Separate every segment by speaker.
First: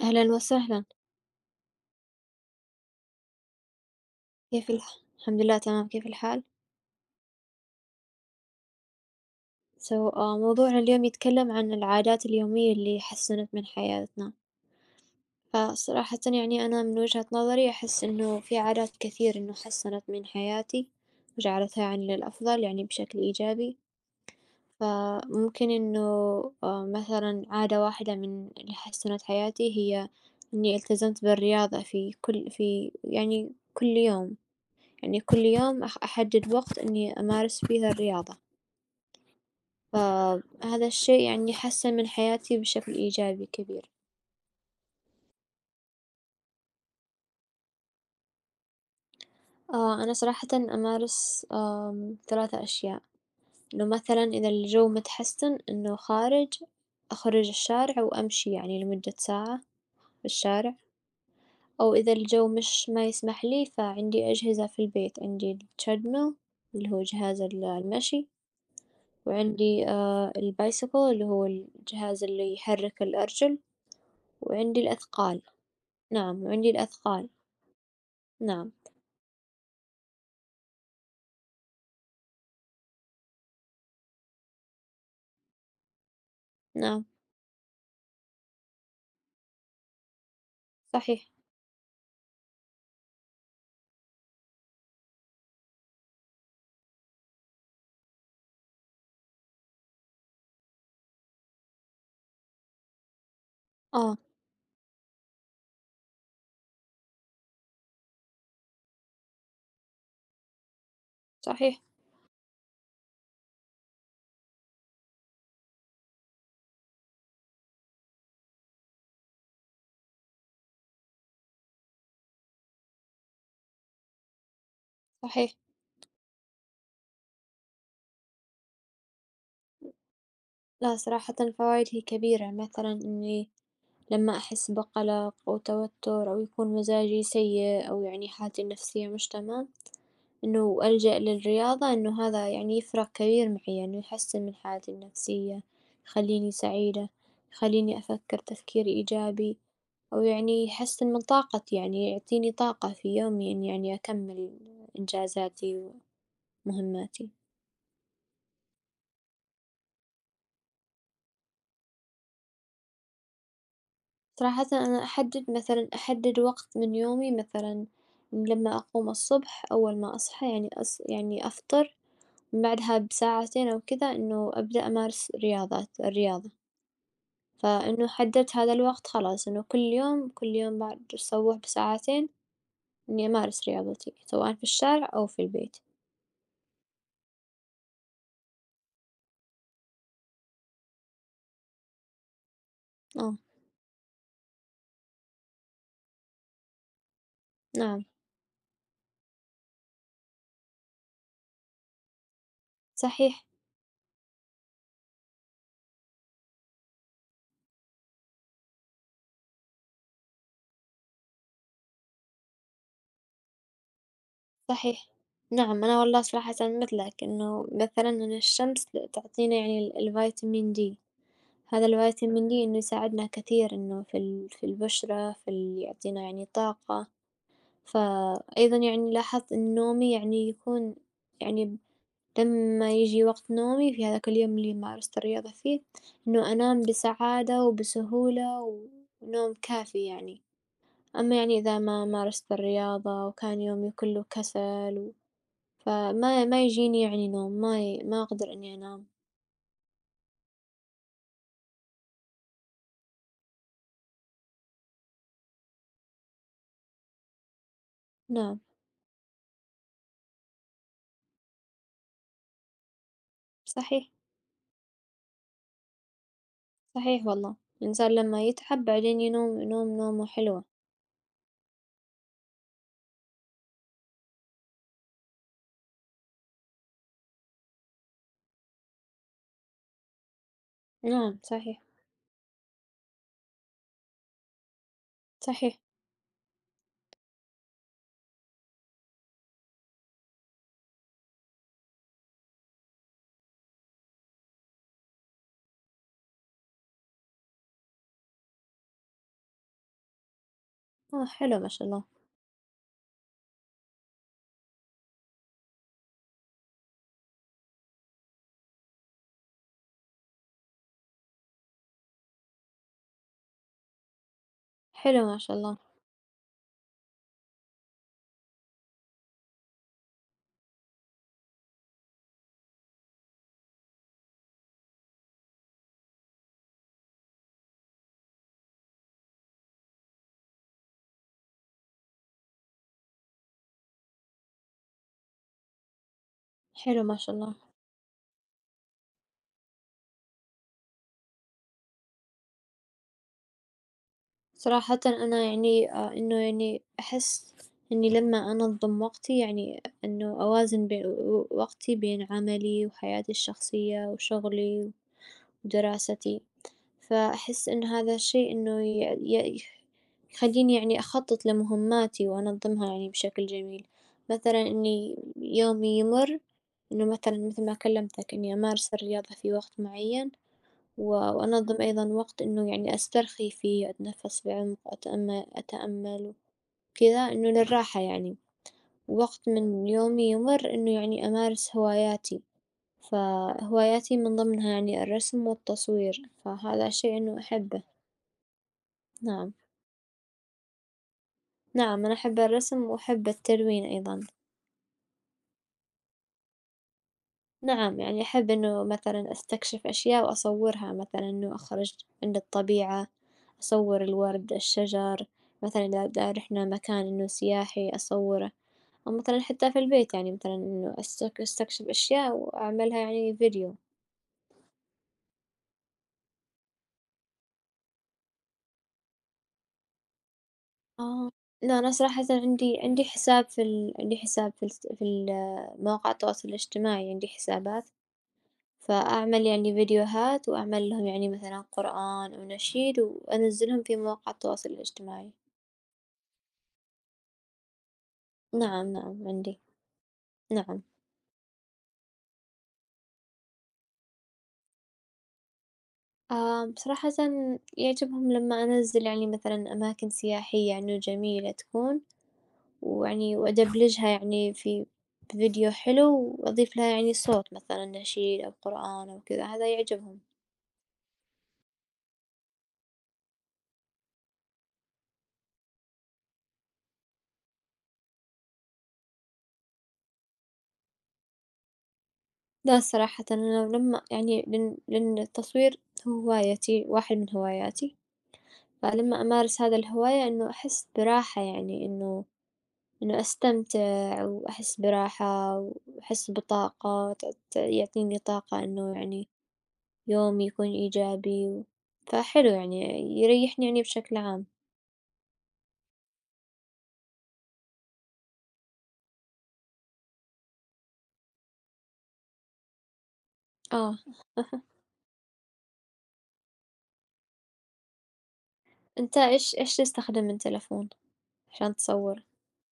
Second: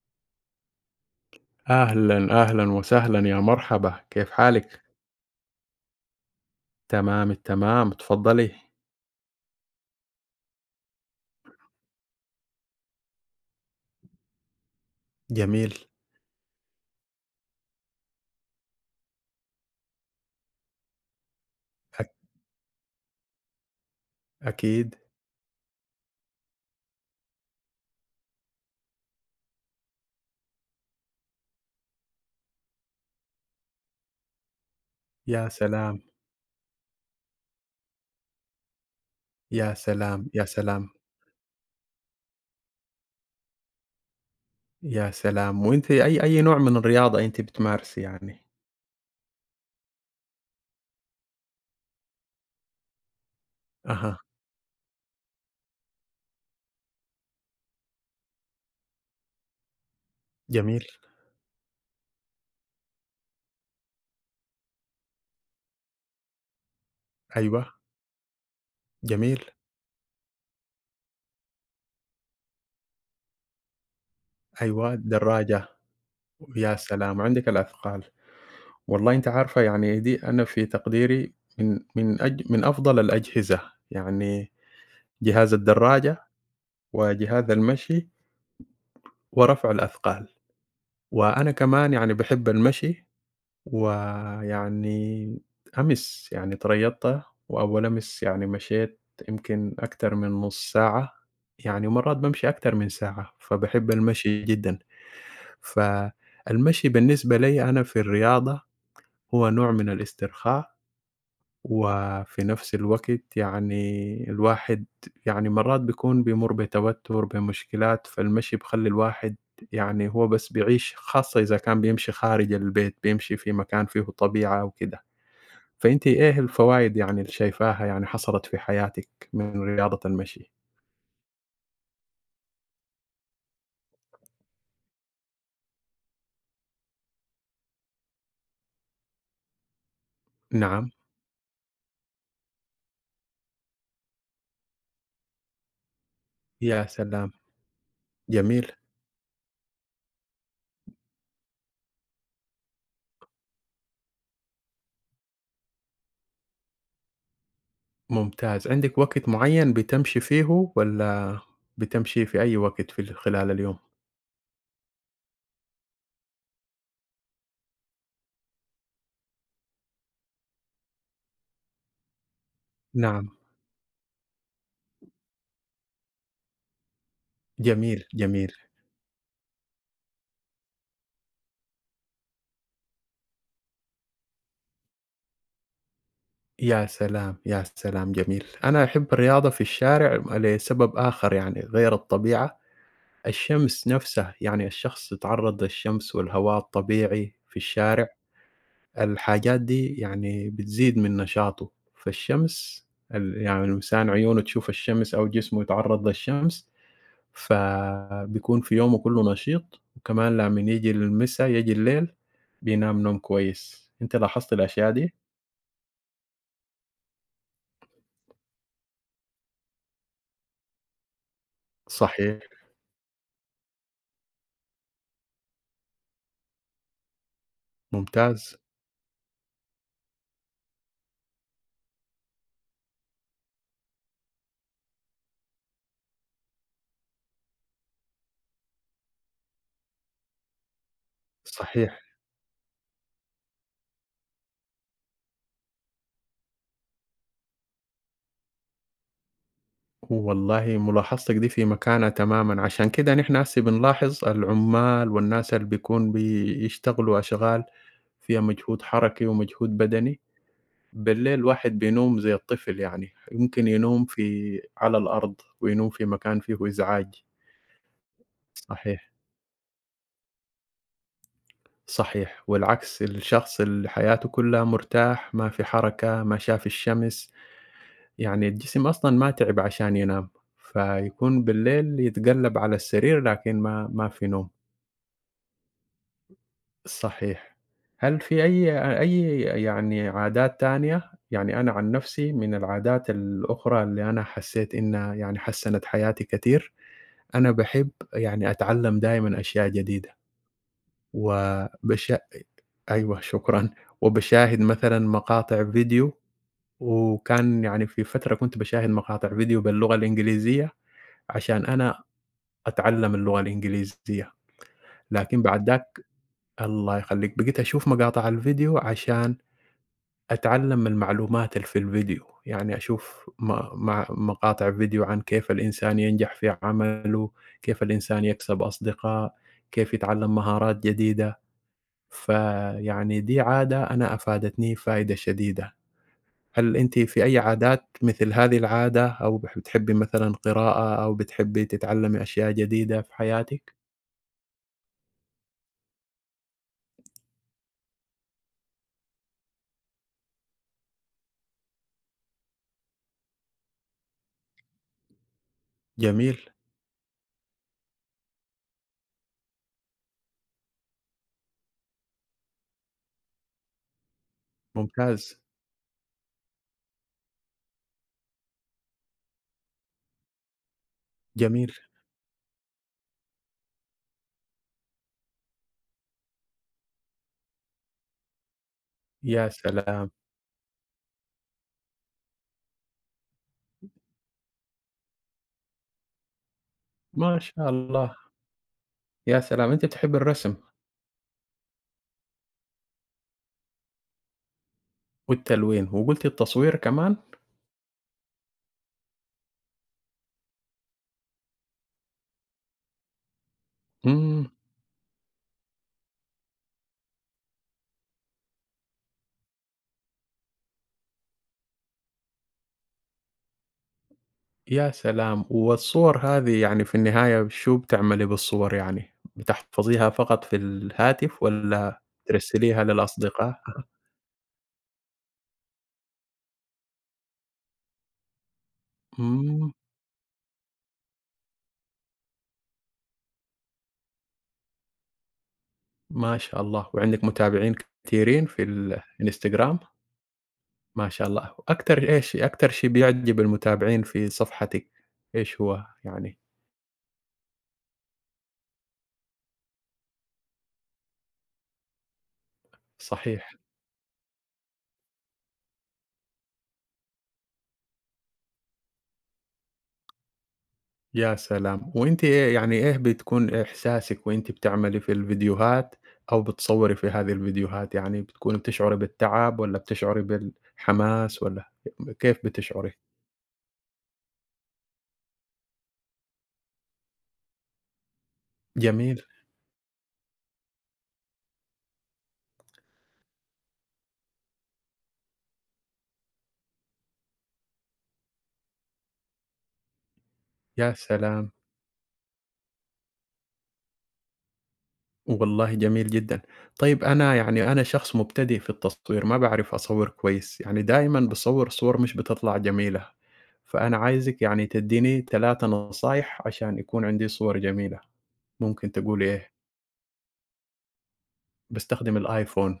Speaker 1: أهلًا وسهلًا،
Speaker 2: أهلًا، أهلًا وسهلًا، يا مرحبا، كيف
Speaker 1: كيف
Speaker 2: حالِك؟
Speaker 1: الح الحمد لله تمام، كيف الحال؟
Speaker 2: تمام التمام، اتفضلي.
Speaker 1: سو آه، موضوعنا اليوم يتكلم عن العادات اليومية اللي حسّنت من حياتنا،
Speaker 2: جميل،
Speaker 1: فصراحةً يعني أنا من وجهة نظري أحس إنه في عادات كثير إنه حسّنت من حياتي وجعلتها
Speaker 2: أك
Speaker 1: يعني للأفضل يعني بشكل إيجابي،
Speaker 2: أكيد.
Speaker 1: فممكن إنه مثلًا عادة واحدة من اللي حسّنت حياتي هي إني التزمت بالرياضة في كل في يعني كل يوم، يعني كل
Speaker 2: يا
Speaker 1: يوم
Speaker 2: سلام،
Speaker 1: أحدد وقت إني أمارس فيه الرياضة.
Speaker 2: يا سلام، يا
Speaker 1: فهذا
Speaker 2: سلام،
Speaker 1: الشيء يعني حسن من حياتي بشكل إيجابي كبير.
Speaker 2: يا سلام! وأنتِ أي نوع من الرياضة أنتِ بتمارسي يعني؟
Speaker 1: أنا صراحةً أمارس 3 أشياء، إنه
Speaker 2: أها،
Speaker 1: مثلًا إذا الجو متحسن إنه خارج أخرج الشارع وأمشي يعني لمدة ساعة في الشارع،
Speaker 2: جميل،
Speaker 1: أو إذا الجو مش ما يسمح لي فعندي أجهزة في البيت، عندي الtreadmill اللي هو جهاز ال
Speaker 2: أيوه،
Speaker 1: المشي،
Speaker 2: جميل،
Speaker 1: وعندي الbicycle اللي هو الجهاز اللي يحرك الأرجل، وعندي
Speaker 2: أيوه،
Speaker 1: الأثقال،
Speaker 2: الدراجة،
Speaker 1: نعم وعندي
Speaker 2: يا سلام!
Speaker 1: الأثقال.
Speaker 2: وعندِك الأثقال.
Speaker 1: نعم،
Speaker 2: والله أنتِ عارفة يعني دي أنا في تقديري من أفضل الأجهزة، يعني جهاز الدراجة
Speaker 1: نعم.
Speaker 2: وجهاز المشي ورفع الأثقال.
Speaker 1: صحيح.
Speaker 2: وأنا كمان يعني باحب المشي، ويعني أمس يعني تريضت وأول أمس يعني مشيت يمكن أكتر من نُص ساعة، يعني مرات بامشي أكتر من ساعة، فباحب
Speaker 1: آه،
Speaker 2: المشي جدًا. فالمشي بالنسبة ليّا أنا في الرياضة هو نوع من الاسترخاء
Speaker 1: صحيح،
Speaker 2: وفي نفس الوقت يعني الواحد يعني مرات بيكون بيمُر بتوتُّر، بمشكلات، فالمشي بيخلّي الواحد يعني هو بس بيعيش خاصة إذا كان بيمشي خارج البيت، بيمشي في مكان فيه طبيعة أو كده.
Speaker 1: صحيح.
Speaker 2: فأنتِ إيه الفوايد يعني اللي شايفاها يعني حصلت في حياتِك من رياضة المشي؟
Speaker 1: لا صراحةً فوايدها كبيرة، مثلًا إني لمّا أحس بقلق أو توتر أو يكون مزاجي سيء أو يعني حالتي النفسية مش تمام، إنه
Speaker 2: نعم،
Speaker 1: ألجأ للرياضة إنه هذا يعني يفرق كبير معي، إنه يحسن من حالتي النفسية، يخليني
Speaker 2: يا
Speaker 1: سعيدة،
Speaker 2: سلام!
Speaker 1: يخليني أفكر
Speaker 2: جميل،
Speaker 1: تفكير إيجابي، أو يعني يحسن من طاقتي، يعني يعطيني طاقة في يومي إني يعني أكمل إنجازاتي ومهماتي.
Speaker 2: ممتاز. عندِك وقت معيّن بتمشي فيه والّا بتمشي في أي وقت في ال خلال اليوم؟
Speaker 1: صراحةً أنا أحدد مثلًا أحدد وقت من يومي مثلًا لمّا أقوم الصبح أول ما أصحى يعني يعني أفطر، من بعدها
Speaker 2: نعم،
Speaker 1: بساعتين أو كذا إنه أبدأ أمارس الرياضة،
Speaker 2: جميل،
Speaker 1: فإنه
Speaker 2: جميل.
Speaker 1: حددت هذا الوقت خلاص إنه كل يوم كل يوم بعد الصبح بساعتين إني أمارس رياضتي سواء في الشارع أو في البيت.
Speaker 2: يا سلام! يا سلام جميل. أنا أحب الرياضة في الشارع لسبب آخر يعني غير الطبيعة،
Speaker 1: آه،
Speaker 2: الشمس نفسها، يعني الشخص يتعرّض للشمس والهواء الطبيعي في
Speaker 1: نعم،
Speaker 2: الشارع، الحاجات دي يعني بتزيد من نشاطه، فالشمس
Speaker 1: صحيح،
Speaker 2: يعني الإنسان عيونه تشوف الشمس أو جسمه يتعرّض للشمس، فبيكون في يومه كُلّه نشيط، وكمان لمّن ييجي المسا، ييجي الليل، بينام نوم كويس. أنتِ لاحظتِ الأشياء
Speaker 1: صحيح.
Speaker 2: دي؟
Speaker 1: نعم، أنا والله صراحةً مثلك إنه مثلًا إن الشمس تعطينا يعني الفيتامين D. هذا
Speaker 2: صحيح،
Speaker 1: الفيتامين D إنه يساعدنا كثير إنه في البشرة، في ال يعطينا يعني طاقة،
Speaker 2: ممتاز،
Speaker 1: فأيضًا يعني لاحظت إن نومي يعني يكون يعني لما يجي وقت نومي في هذاك اليوم اللي مارست الرياضة فيه، إنه أنام بسعادة وبسهولة ونوم كافي يعني، أما يعني إذا ما
Speaker 2: صحيح.
Speaker 1: مارست الرياضة وكان يومي كله كسل و فما ما يجيني يعني نوم، ما أقدر إني أنام.
Speaker 2: والله ملاحظتك دي في مكانها تمامًا، عشان كده نحن هسي بنلاحظ العمال والناس اللي بيكون بيشتغلوا أشغال فيها
Speaker 1: نعم
Speaker 2: مجهود حركي ومجهود بدني، بالليل الواحد بينوم زي الطفل يعني، يمكن ينوم
Speaker 1: صحيح.
Speaker 2: في على الأرض وينوم في مكان فيه إزعاج،
Speaker 1: صحيح والله، الإنسان لمّا يتعب
Speaker 2: صحيح،
Speaker 1: بعدين ينوم نوم نومة حلوة.
Speaker 2: صحيح، والعكس الشخص اللي حياته كلها مرتاح ما في حركة، ما شاف الشمس، يعني الجسم أصلًا ما تعب عشان ينام،
Speaker 1: نعم
Speaker 2: فيكون
Speaker 1: صحيح،
Speaker 2: بالليل يتقلب على السرير لكن ما في نوم.
Speaker 1: صحيح.
Speaker 2: صحيح. هل في أي يعني عادات تانية؟ يعني أنا عن نفسي من العادات الأخرى اللي أنا حسيت إنها يعني حسّنت حياتي كتير، أنا باحب يعني أتعلّم دايمًا أشياء جديدة،
Speaker 1: حلو ما شاء الله.
Speaker 2: وبش أيوه شكرًا، وباشاهد مثلًا مقاطع فيديو، وكان يعني في فترة كنت باشاهد مقاطع فيديو باللغة الإنجليزية عشان أنا أتعلّم اللغة الإنجليزية،
Speaker 1: حلو ما
Speaker 2: لكن
Speaker 1: شاء
Speaker 2: بعد
Speaker 1: الله.
Speaker 2: ذاك الله يخلّيك بقيت أشوف مقاطع الفيديو عشان أتعلّم من المعلومات اللي في الفيديو، يعني أشوف مع مقاطع فيديو عن كيف الإنسان ينجح في عمله، كيف الإنسان يكسب أصدقاء، كيف يتعلّم مهارات جديدة، فيعني دي عادة أنا أفادتني فايدة شديدة. هل أنتِ
Speaker 1: حلو ما
Speaker 2: في
Speaker 1: شاء
Speaker 2: أي
Speaker 1: الله.
Speaker 2: عادات مثل هذه العادة أو بتحبي مثلًا قراءة أو بتحبي تتعلّمي أشياء جديدة في حياتِك؟
Speaker 1: صراحةً أنا يعني إنه يعني أحس إني لمّا أنظّم وقتي يعني إنه أوازن بين و و وقتي بين عملي وحياتي الشخصية وشغلي و
Speaker 2: جميل،
Speaker 1: ودراستي، فأحس إن هذا الشيء إنه ي ي يخليني يعني أخطط لمهماتي وأنظمها يعني بشكل جميل، مثلًا إني
Speaker 2: ممتاز،
Speaker 1: يومي يمر إنه مثلًا مثل ما كلمتك إني أمارس الرياضة في وقت معين، و
Speaker 2: جميل،
Speaker 1: وأنظم أيضًا وقت إنه يعني أسترخي فيه، أتنفس بعمق، أتأمل وكذا إنه للراحة يعني،
Speaker 2: يا
Speaker 1: ووقت من
Speaker 2: سلام!
Speaker 1: يومي يمر إنه يعني أمارس هواياتي. فهواياتي من ضمنها يعني الرسم والتصوير، فهذا الشيء إنه
Speaker 2: ما شاء
Speaker 1: أحبه.
Speaker 2: الله، يا
Speaker 1: نعم.
Speaker 2: سلام! أنتِ بتحبي الرسم.
Speaker 1: نعم أنا أحب الرسم وأحب التلوين أيضا.
Speaker 2: والتلوين، وقُلتِ التصوير كمان؟
Speaker 1: نعم يعني أحب إنه مثلا أستكشف أشياء وأصورها مثلا إنه أخرج عند الطبيعة، أصور
Speaker 2: إمم،
Speaker 1: الورد، الشجر، مثلا إذا إذا رحنا مكان إنه سياحي أصوره، أو مثلا حتى في البيت يعني مثلا إنه أستكشف أشياء وأعملها يعني فيديو.
Speaker 2: يا سلام! والصور هذه يعني في النهاية شو بتعملي بالصور يعني؟ بتحفظيها فقط في
Speaker 1: آه،
Speaker 2: الهاتف
Speaker 1: لا أنا
Speaker 2: والّا
Speaker 1: صراحةً عندي
Speaker 2: ترسليها
Speaker 1: عندي حساب
Speaker 2: للأصدقاء؟
Speaker 1: في ال عندي حساب في ال مواقع التواصل الاجتماعي عندي حسابات، فأعمل
Speaker 2: إمم،
Speaker 1: يعني فيديوهات وأعمل لهم يعني مثلًا قرآن أو نشيد وأنزّلهم في مواقع التواصل الاجتماعي.
Speaker 2: ما شاء الله، وعندِك متابعين كتيرين في
Speaker 1: نعم، نعم عندي،
Speaker 2: الإنستجرام؟
Speaker 1: نعم.
Speaker 2: ما شاء الله، أكتر إيش أكتر شي بيعجب المتابعين في صفحتِك إيش هو يعني؟
Speaker 1: صراحةً يعجبهم لما أنزّل يعني مثلًا أماكن سياحية إنه جميلة تكون، ويعني
Speaker 2: صحيح.
Speaker 1: وأدبلجها يعني في فيديو حلو وأضيف لها يعني صوت مثلًا نشيد أو قرآن أو كذا، هذا يعجبهم.
Speaker 2: يا سلام! وأنتِ إيه يعني إيه بتكون إحساسِك وأنتِ بتعملي في الفيديوهات أو بتصوّري في هذه الفيديوهات، يعني بتكوني بتشعري بالتعب والّا بتشعري بالحماس والّا كيف
Speaker 1: لا
Speaker 2: بتشعري؟
Speaker 1: صراحةً أنا لمّا يعني لأن التصوير هو هوايتي، واحد من هواياتي، فلمّا
Speaker 2: جميل،
Speaker 1: أمارس هذا الهواية إنه أحس براحة يعني إنه إنه أستمتع وأحس براحة وأحس بطاقة ت ت يعطيني طاقة إنه يعني يومي يكون
Speaker 2: يا
Speaker 1: إيجابي
Speaker 2: سلام!
Speaker 1: و فحلو يعني يريحني يعني بشكل عام.
Speaker 2: والله جميل جدًا. طيب أنا يعني أنا شخص مبتدئ في التصوير، ما باعرف أصوّر كويس، يعني دايمًا باصوّر صور مش بتطلع جميلة، فأنا
Speaker 1: آه
Speaker 2: عايزِك يعني تدّيني 3 نصايح عشان يكون عندي صور جميلة، ممكن
Speaker 1: أنت
Speaker 2: تقولي إيه؟
Speaker 1: إيش تستخدم التلفون عشان
Speaker 2: باستخدم
Speaker 1: تصور؟
Speaker 2: الآيفون.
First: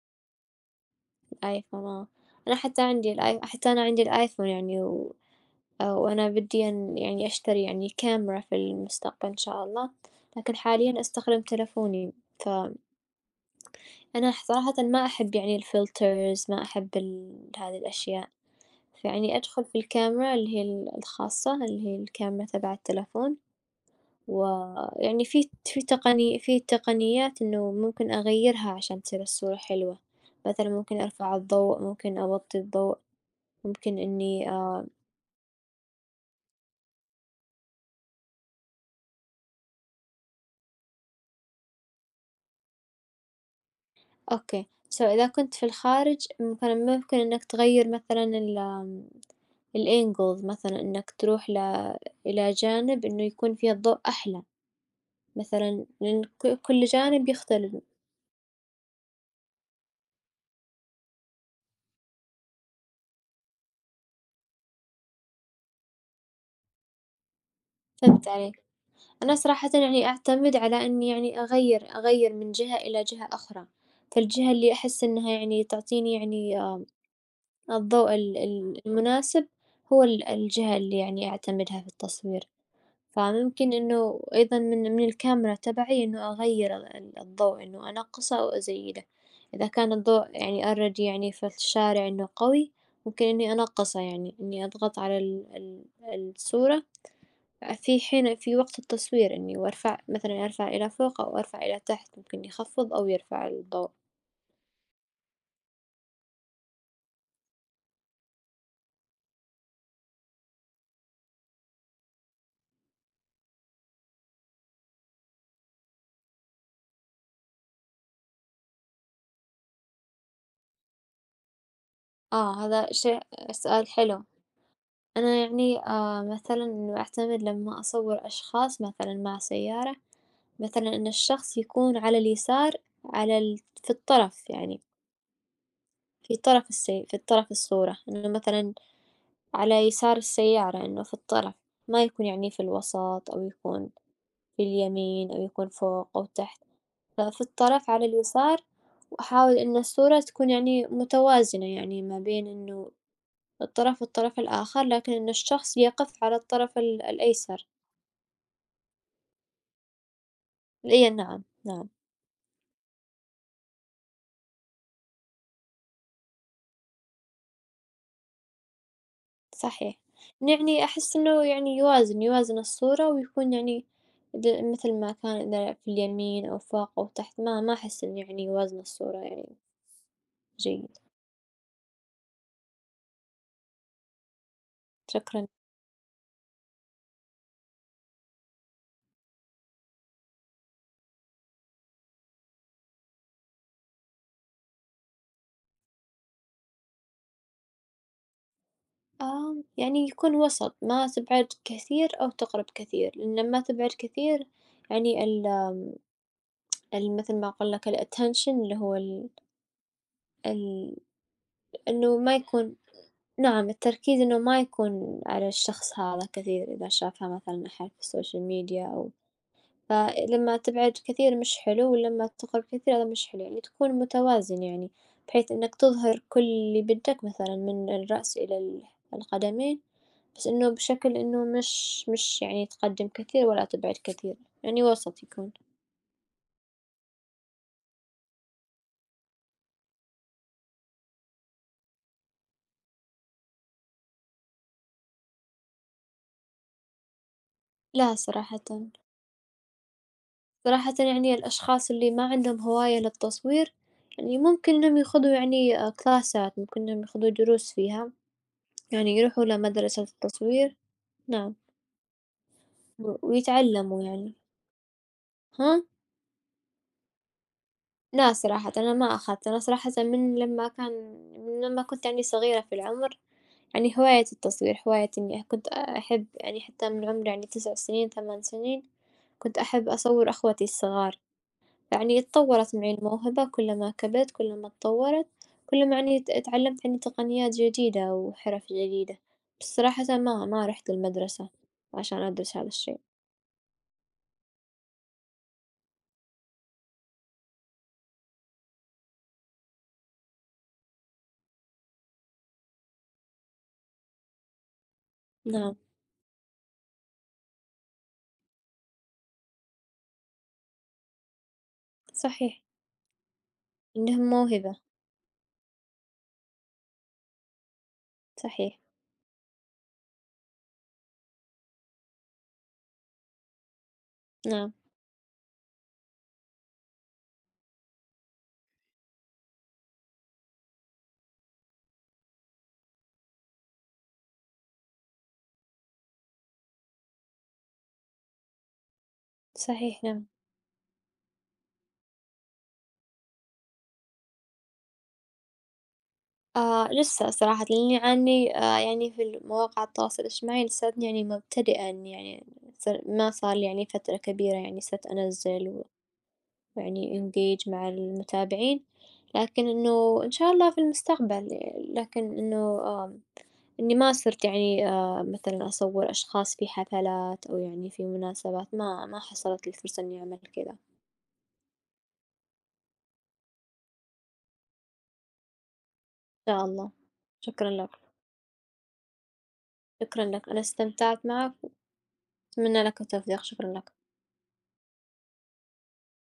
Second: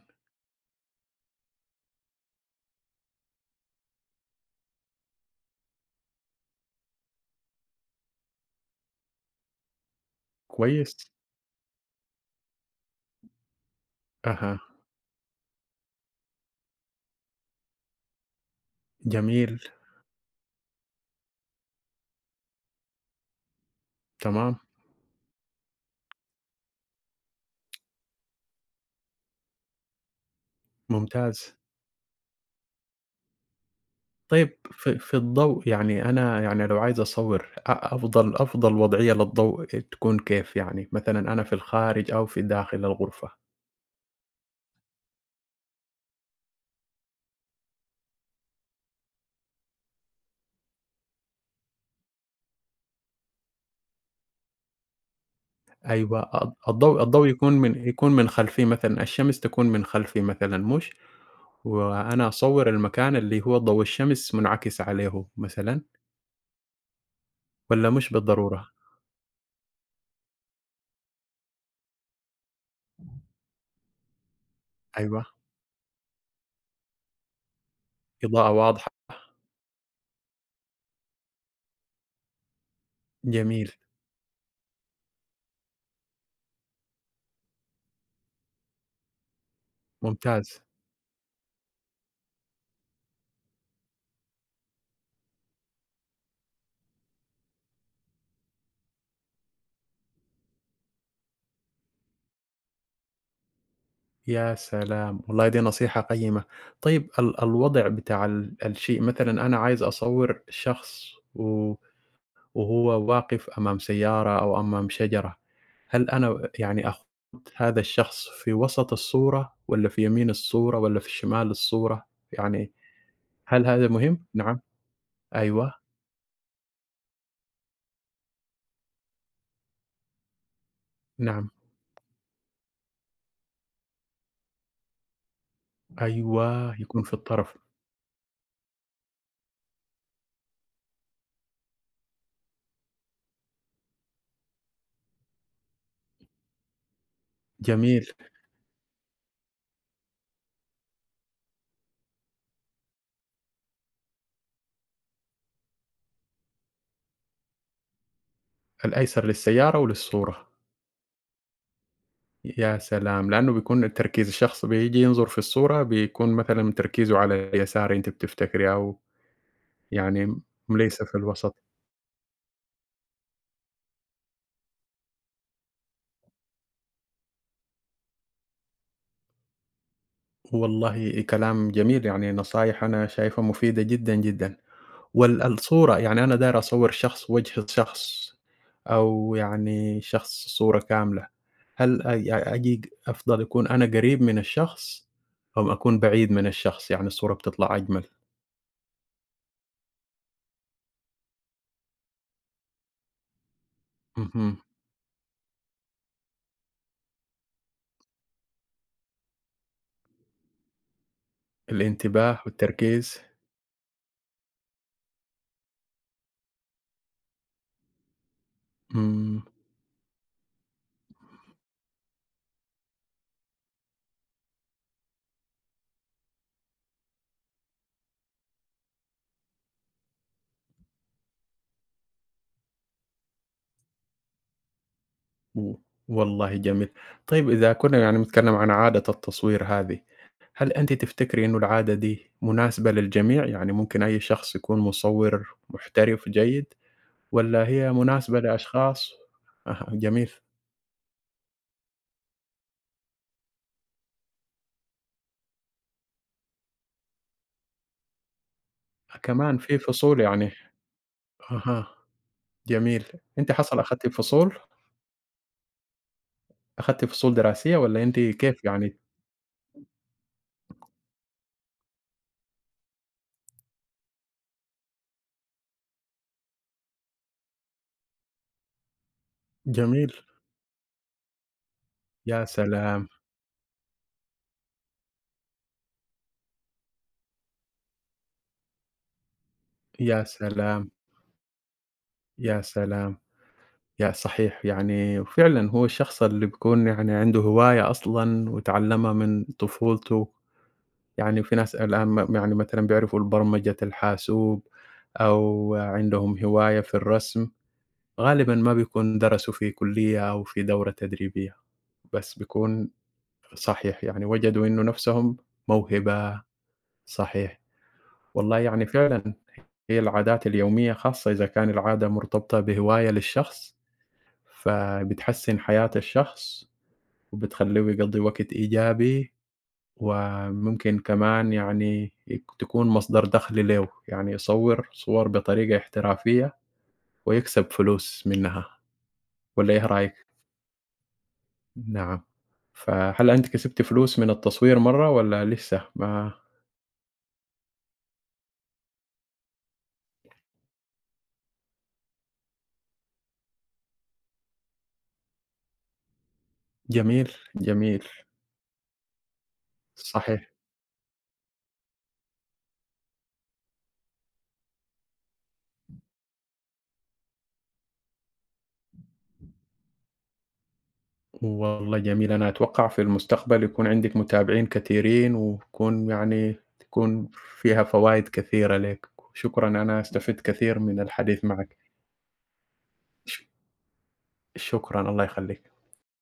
Speaker 1: الآيفون آه، أنا حتى عندي الآي حتى أنا عندي الآيفون يعني و وأنا بدي أن يعني أشتري يعني كاميرا في المستقبل إن شاء الله، لكن
Speaker 2: كويس،
Speaker 1: حاليًا أستخدم تلفوني. أنا
Speaker 2: أها،
Speaker 1: صراحةً ما أحب يعني الفلترز، ما أحب هذي الأشياء، فيعني
Speaker 2: جميل،
Speaker 1: أدخل في الكاميرا اللي هي الخاصة اللي هي الكاميرا تبع التلفون،
Speaker 2: تمام،
Speaker 1: ويعني في تقنيات إنه ممكن أغيرها عشان تصير الصورة حلوة، مثلًا ممكن أرفع
Speaker 2: ممتاز.
Speaker 1: الضوء، ممكن أوطي الضوء، ممكن إني
Speaker 2: طيب في الضوء يعني أنا يعني لو عايز أصوّر أفضل وضعية للضوء تكون كيف يعني؟ مثلًا أنا في الخارج أو في داخل الغرفة؟
Speaker 1: أوكي. إذا كنت في الخارج ممكن إنك تغيّر مثلًا الangles مثلًا إنك تروح إلى جانب إنه يكون فيه الضوء أحلى مثلًا،
Speaker 2: أيوه
Speaker 1: لإن كل
Speaker 2: الضوء
Speaker 1: جانب
Speaker 2: يكون
Speaker 1: يختلف.
Speaker 2: من خلفي مثلًا، الشمس تكون من خلفي مثلًا مش؟ وأنا أصوّر المكان اللي هو ضوء الشمس منعكس عليه مثلًا والّا مش
Speaker 1: فهمت علي.
Speaker 2: بالضرورة؟
Speaker 1: أنا صراحةً يعني أعتمد على إني يعني أغيّر من جهة إلى جهة أخرى، فالجهة اللي أحس
Speaker 2: أيوه،
Speaker 1: إنها يعني تعطيني يعني الضوء ال
Speaker 2: إضاءة
Speaker 1: ال
Speaker 2: واضحة،
Speaker 1: المناسب هو الجهة اللي يعني أعتمدها في التصوير.
Speaker 2: جميل،
Speaker 1: فممكن إنه أيضًا من الكاميرا تبعي إنه أغير ال ال الضوء إنه أنقّصه أو أزيده، إذا كان الضوء
Speaker 2: ممتاز.
Speaker 1: يعني already يعني في الشارع إنه قوي ممكن إني أنقّصه يعني إني أضغط على ال ال الصورة في وقت التصوير إني وأرفع مثلًا أرفع إلى فوق أو أرفع إلى تحت ممكن يخفّض أو يرفع الضوء.
Speaker 2: يا سلام! والله دي نصيحة قيّمة. طيب الوضع بتاع الشيء، مثلًا أنا عايز أصوّر شخص و وهو واقف أمام سيارة أو أمام شجرة، هل أنا يعني آخُد هذا الشخص في وسط الصورة والّا في يمين الصورة والّا في شمال الصورة؟
Speaker 1: آه
Speaker 2: يعني
Speaker 1: هذا شيء
Speaker 2: هل هذا
Speaker 1: سؤال
Speaker 2: مهم؟
Speaker 1: حلو.
Speaker 2: نعم،
Speaker 1: أنا
Speaker 2: أيوه،
Speaker 1: يعني مثلًا إنه أعتمد لما أصور أشخاص مثلًا مع سيارة. مثلا إن
Speaker 2: نعم،
Speaker 1: الشخص يكون على اليسار على ال في الطرف يعني
Speaker 2: أيوه، يكون في
Speaker 1: في طرف
Speaker 2: الطرف.
Speaker 1: الصورة، إنه مثلا على يسار السيارة إنه في الطرف، ما يكون يعني في الوسط أو يكون في اليمين أو يكون فوق أو تحت، ففي الطرف على
Speaker 2: جميل،
Speaker 1: اليسار، وأحاول إن الصورة تكون يعني متوازنة يعني ما بين إنه الطرف والطرف الآخر، لكن إن الشخص يقف على الطرف الأيسر.
Speaker 2: الأيسر للسيارة وللصورة.
Speaker 1: إي نعم، نعم.
Speaker 2: يا سلام! لإنه بيكون تركيز الشخص بييجي ينظر في الصورة بيكون مثلًا تركيزه على يساري أنتِ بتفتكري أو
Speaker 1: صحيح.
Speaker 2: يعني
Speaker 1: يعني
Speaker 2: ليس في
Speaker 1: أحس إنه
Speaker 2: الوسط.
Speaker 1: يعني يوازن، يوازن الصورة ويكون يعني إذا مثل ما كان إذا في اليمين أو فوق أو تحت ما أحس إنه يعني يوازن الصورة يعني جيد،
Speaker 2: والله كلام جميل، يعني نصايح أنا شايفها مفيدة جدًا، جدًا. وال
Speaker 1: شكرًا.
Speaker 2: الصورة، يعني أنا داير أصوّر شخص وجه الشخص أو يعني شخص صورة كاملة، هل أ أ أجي أفضل أكون أنا قريب من الشخص أم أكون بعيد من الشخص، يعني الصورة بتطلع أجمل؟
Speaker 1: يعني يكون وسط، ما تبعد كثير أو تقرب كثير، لأن لما تبعد كثير
Speaker 2: اهم.
Speaker 1: يعني ال آمم، ال مثل ما أقول لك الattention اللي هو ال ال إنه ما
Speaker 2: الانتباه
Speaker 1: يكون
Speaker 2: والتركيز.
Speaker 1: نعم التركيز إنه ما يكون على الشخص هذا كثير إذا شافها مثلًا أحد في السوشيال ميديا أو
Speaker 2: إمم.
Speaker 1: فلمّا تبعد كثير مش حلو، ولمّا تقرب كثير هذا مش حلو، يعني تكون متوازن يعني، بحيث إنك تظهر كل اللي بدك مثلًا من الرأس إلى القدمين، بس إنه بشكل إنه مش مش يعني تقدم كثير ولا تبعد كثير، يعني وسط يكون.
Speaker 2: و والله جميل. طيب إذا كنا يعني بنتكلم عن عادة التصوير هذه، هل أنتِ تفتكري إنه العادة دي مناسبة للجميع؟ يعني ممكن أي شخص يكون مصوِّر محترف جيد والّا هي
Speaker 1: لا
Speaker 2: مناسبة
Speaker 1: صراحةً.
Speaker 2: لأشخاص أها، جميل.
Speaker 1: صراحةً يعني الأشخاص اللي ما عندهم هواية للتصوير، يعني ممكن إنهم يخوضوا يعني كلاسات، ممكن إنهم يخوضوا دروس فيها، يعني يروحوا
Speaker 2: كمان في
Speaker 1: لمدرسة
Speaker 2: فصول يعني
Speaker 1: التصوير. نعم،
Speaker 2: أها، جميل. أنتِ حصل
Speaker 1: ويتعلموا
Speaker 2: أخدتِ
Speaker 1: يعني.
Speaker 2: فصول؟
Speaker 1: ها؟
Speaker 2: أخدتِ فصول دراسية والّا أنتِ
Speaker 1: لا
Speaker 2: كيف
Speaker 1: صراحةً أنا
Speaker 2: يعني؟
Speaker 1: ما أخذت، أنا صراحةً من لمّا كنت يعني صغيرة في العمر، يعني هواية التصوير، هواية إني كنت أحب يعني حتى من عمر يعني 9 سنين، 8 سنين، كنت أحب
Speaker 2: جميل.
Speaker 1: أصور أخوتي الصغار، يعني
Speaker 2: يا
Speaker 1: اتطورت معي
Speaker 2: سلام!
Speaker 1: الموهبة كل ما كبرت كل ما اتطورت، كل ما يعني اتعلمت يعني تقنيات جديدة وحرف جديدة، بس صراحةً
Speaker 2: يا
Speaker 1: ما رحت
Speaker 2: سلام!
Speaker 1: المدرسة عشان أدرس
Speaker 2: يا
Speaker 1: هذا الشي.
Speaker 2: سلام! صحيح، يعني وفعلًا هو الشخص اللي بيكون يعني عنده هواية أصلًا واتعلّمها من طفولته، يعني في ناس الآن م يعني مثلًا بيعرفوا البرمجة الحاسوب أو
Speaker 1: نعم
Speaker 2: عندهم هواية في الرسم، غالبًا ما بيكون درسوا في كلية أو في دورة تدريبية، بس
Speaker 1: صحيح
Speaker 2: بيكون صحيح،
Speaker 1: إنها
Speaker 2: يعني وجدوا
Speaker 1: موهبة.
Speaker 2: إنه نَفْسهم موهبة، صحيح. والله
Speaker 1: صحيح،
Speaker 2: يعني فعلًا هي العادات اليومية خاصة إذا كان العادة مرتبطة بهواية للشخص،
Speaker 1: نعم،
Speaker 2: فبتحسّن حياة الشخص وبتخلّيه يقضّي وقت إيجابي، وممكن كمان يعني تكون مصدر دخل له، يعني يصوّر صور بطريقة احترافية ويكسب فلوس منها، والّا إيه
Speaker 1: صحيح، نعم.
Speaker 2: رأيِك؟ نعم، فهل أنتِ كسبتِ فلوس من التصوير مرّة والّا لسه ما
Speaker 1: لسه صراحة لأني أني يعني مواقع التواصل الاجتماعي لساتني يعني مبتدئة إني يعني ما صار لي يعني فترة كبيرة يعني صرت أنزل و- ويعني
Speaker 2: جميل،
Speaker 1: انجيج مع
Speaker 2: جميل،
Speaker 1: المتابعين، لكن إنه إن شاء
Speaker 2: صحيح،
Speaker 1: الله في المستقبل، لكن إنه إني ما صرت يعني مثلا أصور أشخاص في حفلات أو يعني في مناسبات ما حصلت لي الفرصة إني أعمل كذا إن
Speaker 2: والله جميل، أنا أتوقع في المستقبل يكون عندِك متابعين كثيرين، وتكون يعني
Speaker 1: شاء الله.
Speaker 2: تكون
Speaker 1: شكرا
Speaker 2: فيها
Speaker 1: لك.
Speaker 2: فوايد كثيرة ليك، شكرًا أنا
Speaker 1: شكرا
Speaker 2: استفدت
Speaker 1: لك، أنا
Speaker 2: كثير من
Speaker 1: استمتعت
Speaker 2: الحديث
Speaker 1: معك
Speaker 2: معك.
Speaker 1: وأتمنى لك
Speaker 2: ش
Speaker 1: التوفيق. شكرا لك.
Speaker 2: شكرًا، الله يخلّيك.